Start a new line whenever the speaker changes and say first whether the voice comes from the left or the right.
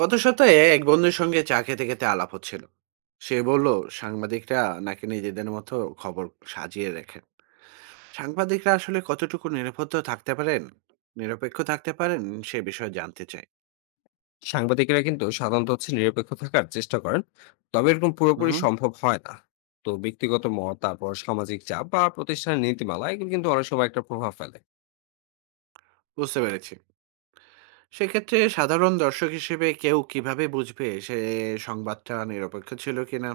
right: গত সপ্তাহে এক বন্ধুর সঙ্গে চা খেতে খেতে আলাপ হচ্ছিল। সে বলল সাংবাদিকরা নাকি নিজেদের মতো খবর সাজিয়ে রাখেন। সাংবাদিকরা আসলে কতটুকু নিরপেক্ষ থাকতে পারেন নিরপেক্ষ থাকতে পারেন, সে বিষয়ে জানতে চাই।
left: সাংবাদিকেরা কিন্তু সাধারণত হচ্ছে নিরপেক্ষ থাকার চেষ্টা করেন। তবে এরকম পুরোপুরি
right: হুম।
left: সম্ভব হয় না। তো ব্যক্তিগত মত, তারপর সামাজিক চাপ বা প্রতিষ্ঠানের নীতিমালা, এগুলো কিন্তু অনেক সময় একটা প্রভাব ফেলে।
right: বুঝতে পেরেছি। সেক্ষেত্রে সাধারণ দর্শক হিসেবে কেউ কিভাবে বুঝবে সে সংবাদটা নিরপেক্ষ ছিল কিনা?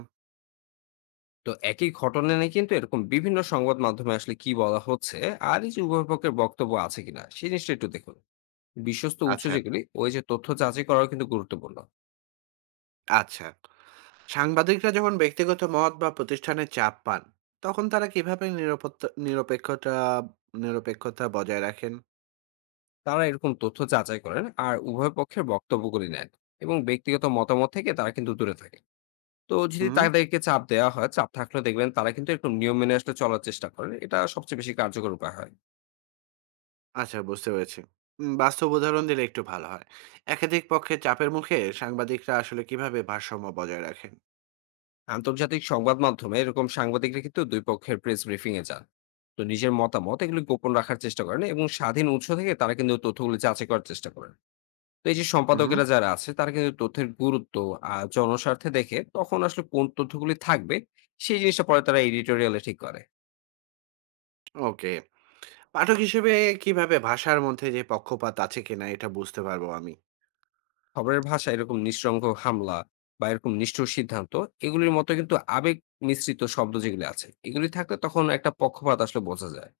left: তো একই ঘটনা নিয়ে কিন্তু এরকম বিভিন্ন সংবাদ মাধ্যমে আসলে কি বলা হচ্ছে, আর এই যে উভয় পক্ষের বক্তব্য আছে কিনা, সেই জিনিসটা একটু দেখুন। বিশ্বস্ত উৎস
right: আচ্ছা,
left: যেগুলি, ওই যে তথ্য যাচাই করাও কিন্তু গুরুত্বপূর্ণ।
right: আচ্ছা। সাংবাদিকরা যখন ব্যক্তিগত মত বা প্রতিষ্ঠানের চাপ পান, তখন তারা কিভাবে নিরাপত্তা নিরপেক্ষতা নিরপেক্ষতা বজায় রাখেন?
left: তারা এরকম তথ্য যাচাই করেন আর উভয় পক্ষের বক্তব্যগুলি নেন, এবং ব্যক্তিগত মতামত থেকে তারা কিন্তু দূরে থাকে। তো যদি
right: হুম।
left: তাদেরকে চাপ দেওয়া হয়, চাপ থাকলে দেখবেন তারা কিন্তু একটু নিয়ম মেনে আসলে চলার চেষ্টা করেন। এটা সবচেয়ে বেশি কার্যকর উপায় হয়।
right: আচ্ছা, বুঝতে পেরেছি। বাস্তব উদাহরণ দিলে একটু ভালো হয়। একাধিক পক্ষের চাপের মুখে সাংবাদিকরা আসলে কিভাবে ভারসাম্য বজায় রাখেন?
left: আন্তর্জাতিক সংবাদ মাধ্যমে এরকম সাংবাদিকরা কিন্তু ২ পক্ষের প্রেস ব্রিফিং এ যান। তো নিজের মতামত এগুলি গোপন রাখার চেষ্টা করেন এবং স্বাধীন উৎস থেকে তারা কিন্তু তথ্যগুলি যাচাই করার চেষ্টা করেন। তো এই যে
right: হুম।
left: সম্পাদকেরা যারা আছে তারা কিন্তু তথ্যের গুরুত্ব আর জনস্বার্থে দেখে তখন আসলে কোন তথ্যগুলি থাকবে সেই জিনিসটা পরে তারা এডিটোরিয়াল এ ঠিক করে।
right: ওকে। পাঠক হিসেবে কিভাবে ভাষার মধ্যে যে পক্ষপাত আছে কিনা এটা বুঝতে পারবো আমি?
left: খবরের ভাষায় এরকম নিঃসঙ্গ হামলা বা এরকম নিষ্ঠুর সিদ্ধান্ত, এগুলির মতো কিন্তু আবেগ মিশ্রিত শব্দ যেগুলি আছে, এগুলি থাকলে তখন একটা পক্ষপাত আসলে বোঝা যায়।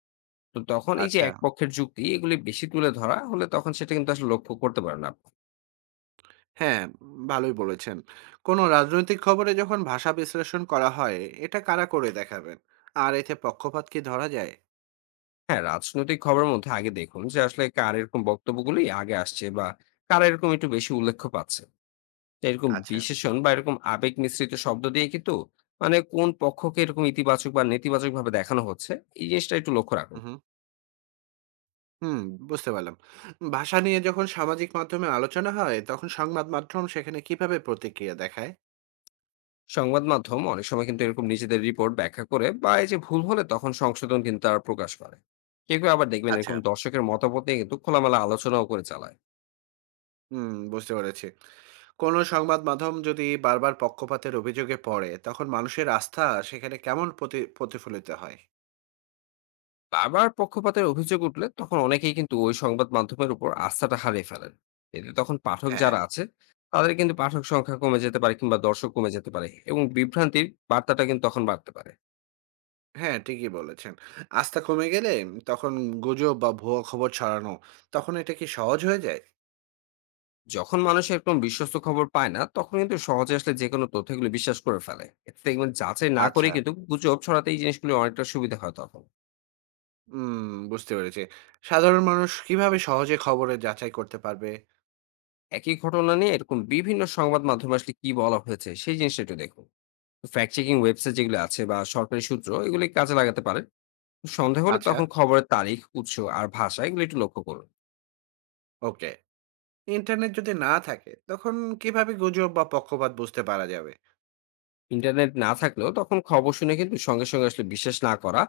left: তো তখন এই যে
right: আচ্ছা।
left: এক পক্ষের যুক্তি এগুলি বেশি তুলে ধরা হলে তখন সেটা কিন্তু আসলে লক্ষ্য করতে পারেন আপনি।
right: হ্যাঁ, ভালোই বলেছেন। কোনো রাজনৈতিক খবরে যখন ভাষা বিশ্লেষণ করা হয়, এটা কারা করে দেখাবেন? আর এতে পক্ষপাত কি ধরা যায়?
left: হ্যাঁ, রাজনৈতিক খবরের মধ্যে আগে দেখুন যে আসলে কার এরকম বক্তব্যগুলি আগে আসছে, বা কারা এরকম একটু বেশি উল্লেখ্য পাচ্ছে। তো এরকম
right: আচ্ছা।
left: বিশেষণ বা এরকম আবেগ মিশ্রিত শব্দ দিয়ে কিন্তু, মানে কোন পক্ষকে এরকম ইতিবাচক বা নেতিবাচক ভাবে দেখানো হচ্ছে, এই জিনিসটা একটু লক্ষ্য রাখুন।
right: হুম। হুম, বুঝতে পারলাম। ভাষা নিয়ে যখন সামাজিক মাধ্যমে আলোচনা হয়, তখন সংবাদ মাধ্যম সেখানে কিভাবে প্রতিক্রিয়া দেখায়?
left: সংবাদ মাধ্যম অনেক সময় কিন্তু এরকম নিজেদের রিপোর্ট ব্যাখ্যা করে, বা এই যে ভুল হলে তখন সংশোধন কিন্তু তারা প্রকাশ করে। কেউ কেউ আবার দেখবেন
right: আচ্ছা।
left: এরকম দর্শকের মতামত নিয়ে কিন্তু খোলামেলা আলোচনাও করে চালায়।
right: হুম, বুঝতে পেরেছি। কোনো সংবাদ মাধ্যম যদি বারবার পক্ষপাতের অভিযোগে পড়ে, তখন মানুষের আস্থা সেখানে কেমন প্রতিফলিত হয়?
left: আবার পক্ষপাতের অভিযোগ উঠলে তখন অনেকেই কিন্তু ওই সংবাদ মাধ্যমের উপর আস্থাটা হারিয়ে ফেলেন। এতে তখন পাঠক
right: হ্যাঁ।
left: যারা আছে তাদের কিন্তু পাঠক সংখ্যা কমে যেতে পারে, কিংবা দর্শক কমে যেতে পারে, এবং বিভ্রান্তির বার্তাটা কিন্তু তখন বাড়তে পারে।
right: হ্যাঁ, ঠিকই বলেছেন। আস্থা কমে গেলে তখন গুজব বা ভুয়া খবর ছড়ানো, তখন এটা কি সহজ হয়ে যায়?
left: যখন মানুষ এরকম বিশ্বস্ত খবর পায় না, তখন কিন্তু সহজে আসলে যে কোনো তথ্যগুলো বিশ্বাস করে ফেলে। এতে দেখবেন যাচাই না করে
right: আচ্ছা।
left: কিন্তু গুজব ছড়াতে এই জিনিসগুলো অনেকটা সুবিধা হয় তখন।
right: হুম, বুঝতে পেরেছি। সাধারণ মানুষ কিভাবে সহজে খবরের যাচাই করতে পারবে?
left: একই ঘটনা নিয়ে এরকম বিভিন্ন সংবাদ মাধ্যমে আসলে কি বলা হয়েছে সেই জিনিসটা একটু দেখুন। ফ্যাক্ট চেকিং ওয়েবসাইট যেগুলো আছে বা সরকারি সূত্র এগুলি কাজে লাগাতে পারে। সন্দেহ হলে
right: আচ্ছা।
left: তখন খবরের তারিখ, উৎস আর ভাষা এগুলো একটু লক্ষ্য করুন।
right: ওকে। ইন্টারনেট যদি না থাকে, তখন কিভাবে গুজব বা পক্ষপাত বুঝতে পারা যাবে?
left: ইন্টারনেট না থাকলেও তখন খবর শুনে কিন্তু সঙ্গে সঙ্গে আসলে বিশ্বাস না করা,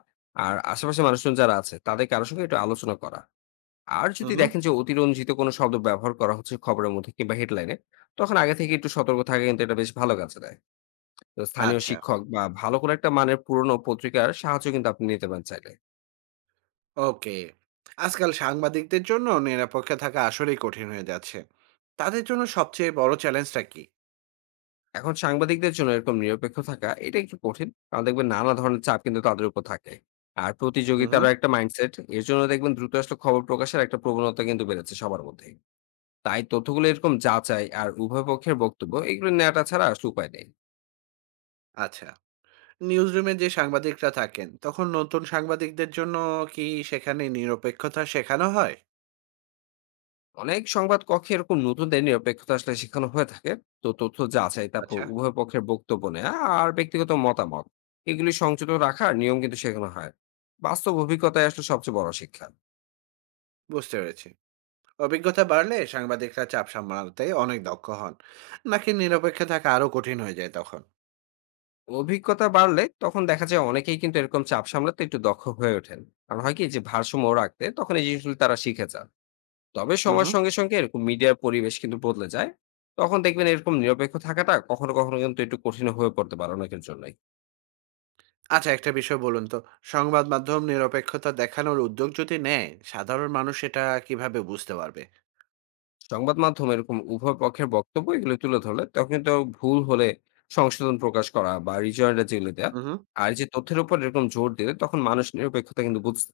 left: আর আশেপাশে মানুষজন যারা আছে তাদের কারোর সঙ্গে একটু আলোচনা করা। আর
right: হুম,
left: যদি
right: হুম।
left: দেখেন যে অতিরঞ্জিত কোনো শব্দ ব্যবহার করা হচ্ছে খবরের মধ্যে কিংবা হেডলাইনে, তখন আগে থেকে একটু সতর্ক থাকা কিন্তু এটা বেশ ভালো কাজে দেয়। তো স্থানীয়
right: আচ্ছা,
left: শিক্ষক বা ভালো করে একটা মানের পুরনো পত্রিকার সাহায্য কিন্তু আপনি নিতে পারেন চাইলে।
right: ওকে। আজকাল সাংবাদিকদের জন্য নিরপেক্ষ থাকা আসলেই কঠিন হয়ে যাচ্ছে। তাদের জন্য সবচেয়ে বড় চ্যালেঞ্জটা কি?
left: এখন সাংবাদিকদের জন্য এরকম নিরপেক্ষ থাকা এটা একটু কঠিন, কারণ দেখবেন নানা ধরনের চাপ কিন্তু তাদের উপর থাকে। আর
right: হুম, হুম।
left: প্রতিযোগিতারও একটা মাইন্ডসেট এর জন্য দেখবেন দ্রুত আসলে খবর প্রকাশের একটা প্রবণতা কিন্তু বেড়েছে সবার মধ্যে। তাই তথ্যগুলো এরকম যাচাই আর উভয় পক্ষের বক্তব্য এগুলো নেওয়াটা ছাড়া আসলে উপায় নেই।
right: আচ্ছা, নিউজরুমে যে সাংবাদিকরা থাকেন, তখন নতুন সাংবাদিকদের জন্য কি সেখানে নিরপেক্ষতা শেখানো হয়?
left: অনেক সংবাদ কক্ষে এরকম নতুনদের নিরপেক্ষতা আসলে শেখানো হয়ে থাকে। তো তথ্য যাচাই, তারপর
right: আচ্ছা,
left: উভয় পক্ষের বক্তব্য নেওয়া, আর ব্যক্তিগত মতামত এগুলি সংযত রাখার নিয়ম কিন্তু শেখানো হয়। বাস্তব অভিজ্ঞতাই আসলে সবচেয়ে বড় শিক্ষা।
right: বুঝতে পেরেছি। অভিজ্ঞতা বাড়লে সাংবাদিকরা চাপ সামলাতে অনেক দক্ষ হন। নাকি নিরপেক্ষ থাকা আরো কঠিন হয়ে যায় তখন?
left: অভিজ্ঞতা বাড়লে তখন দেখা যায় অনেকেই কিন্তু এরকম চাপ সামলাতে একটু দক্ষ হয়ে ওঠেন, কারণ হয় কি যে ভারসাম্য রাখতে তখন এই জিনিসগুলো তারা শিখে যান। তবে
right: হুম,
left: সময়ের
right: হুম।
left: সঙ্গে সঙ্গে এরকম মিডিয়ার পরিবেশ কিন্তু বদলে যায়। তখন দেখবেন এরকম নিরপেক্ষ থাকাটা কখনো কখনো কিন্তু একটু কঠিন হয়ে পড়তে পারে অনেকের জন্য।
right: আচ্ছা, একটা বিষয় বলুন তো, সংবাদ মাধ্যম নিরপেক্ষতা দেখানোর উদ্যোগ যদি নেয়, সাধারণ মানুষ এটা কিভাবে বুঝতে পারবে?
left: সংবাদ মাধ্যম এরকম উভয় পক্ষের বক্তব্য এগুলো তুলে ধরলে তখন তো, ভুল হলে সংশোধন প্রকাশ করা বা রিজয়েন্টার যেগুলো দেয়া,
right: উহু।
left: আর এই যে তথ্যের উপর এরকম জোর দিলে তখন মানুষ নিরপেক্ষতা কিন্তু বুঝতে।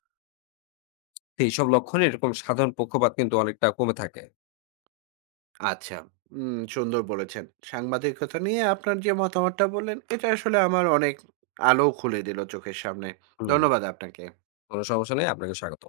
left: এইসব লক্ষণে এরকম সাধারণ পক্ষপাত কিন্তু অনেকটা কমে থাকে।
right: আচ্ছা। সুন্দর বলেছেন। সাংবাদিকতা নিয়ে আপনার যে মতামতটা বললেন, এটা আসলে আমার অনেক আলো খুলে দিল চোখের সামনে।
left: হুম।
right: ধন্যবাদ আপনাকে।
left: কোনো সমস্যা নেই, আপনাকে স্বাগত।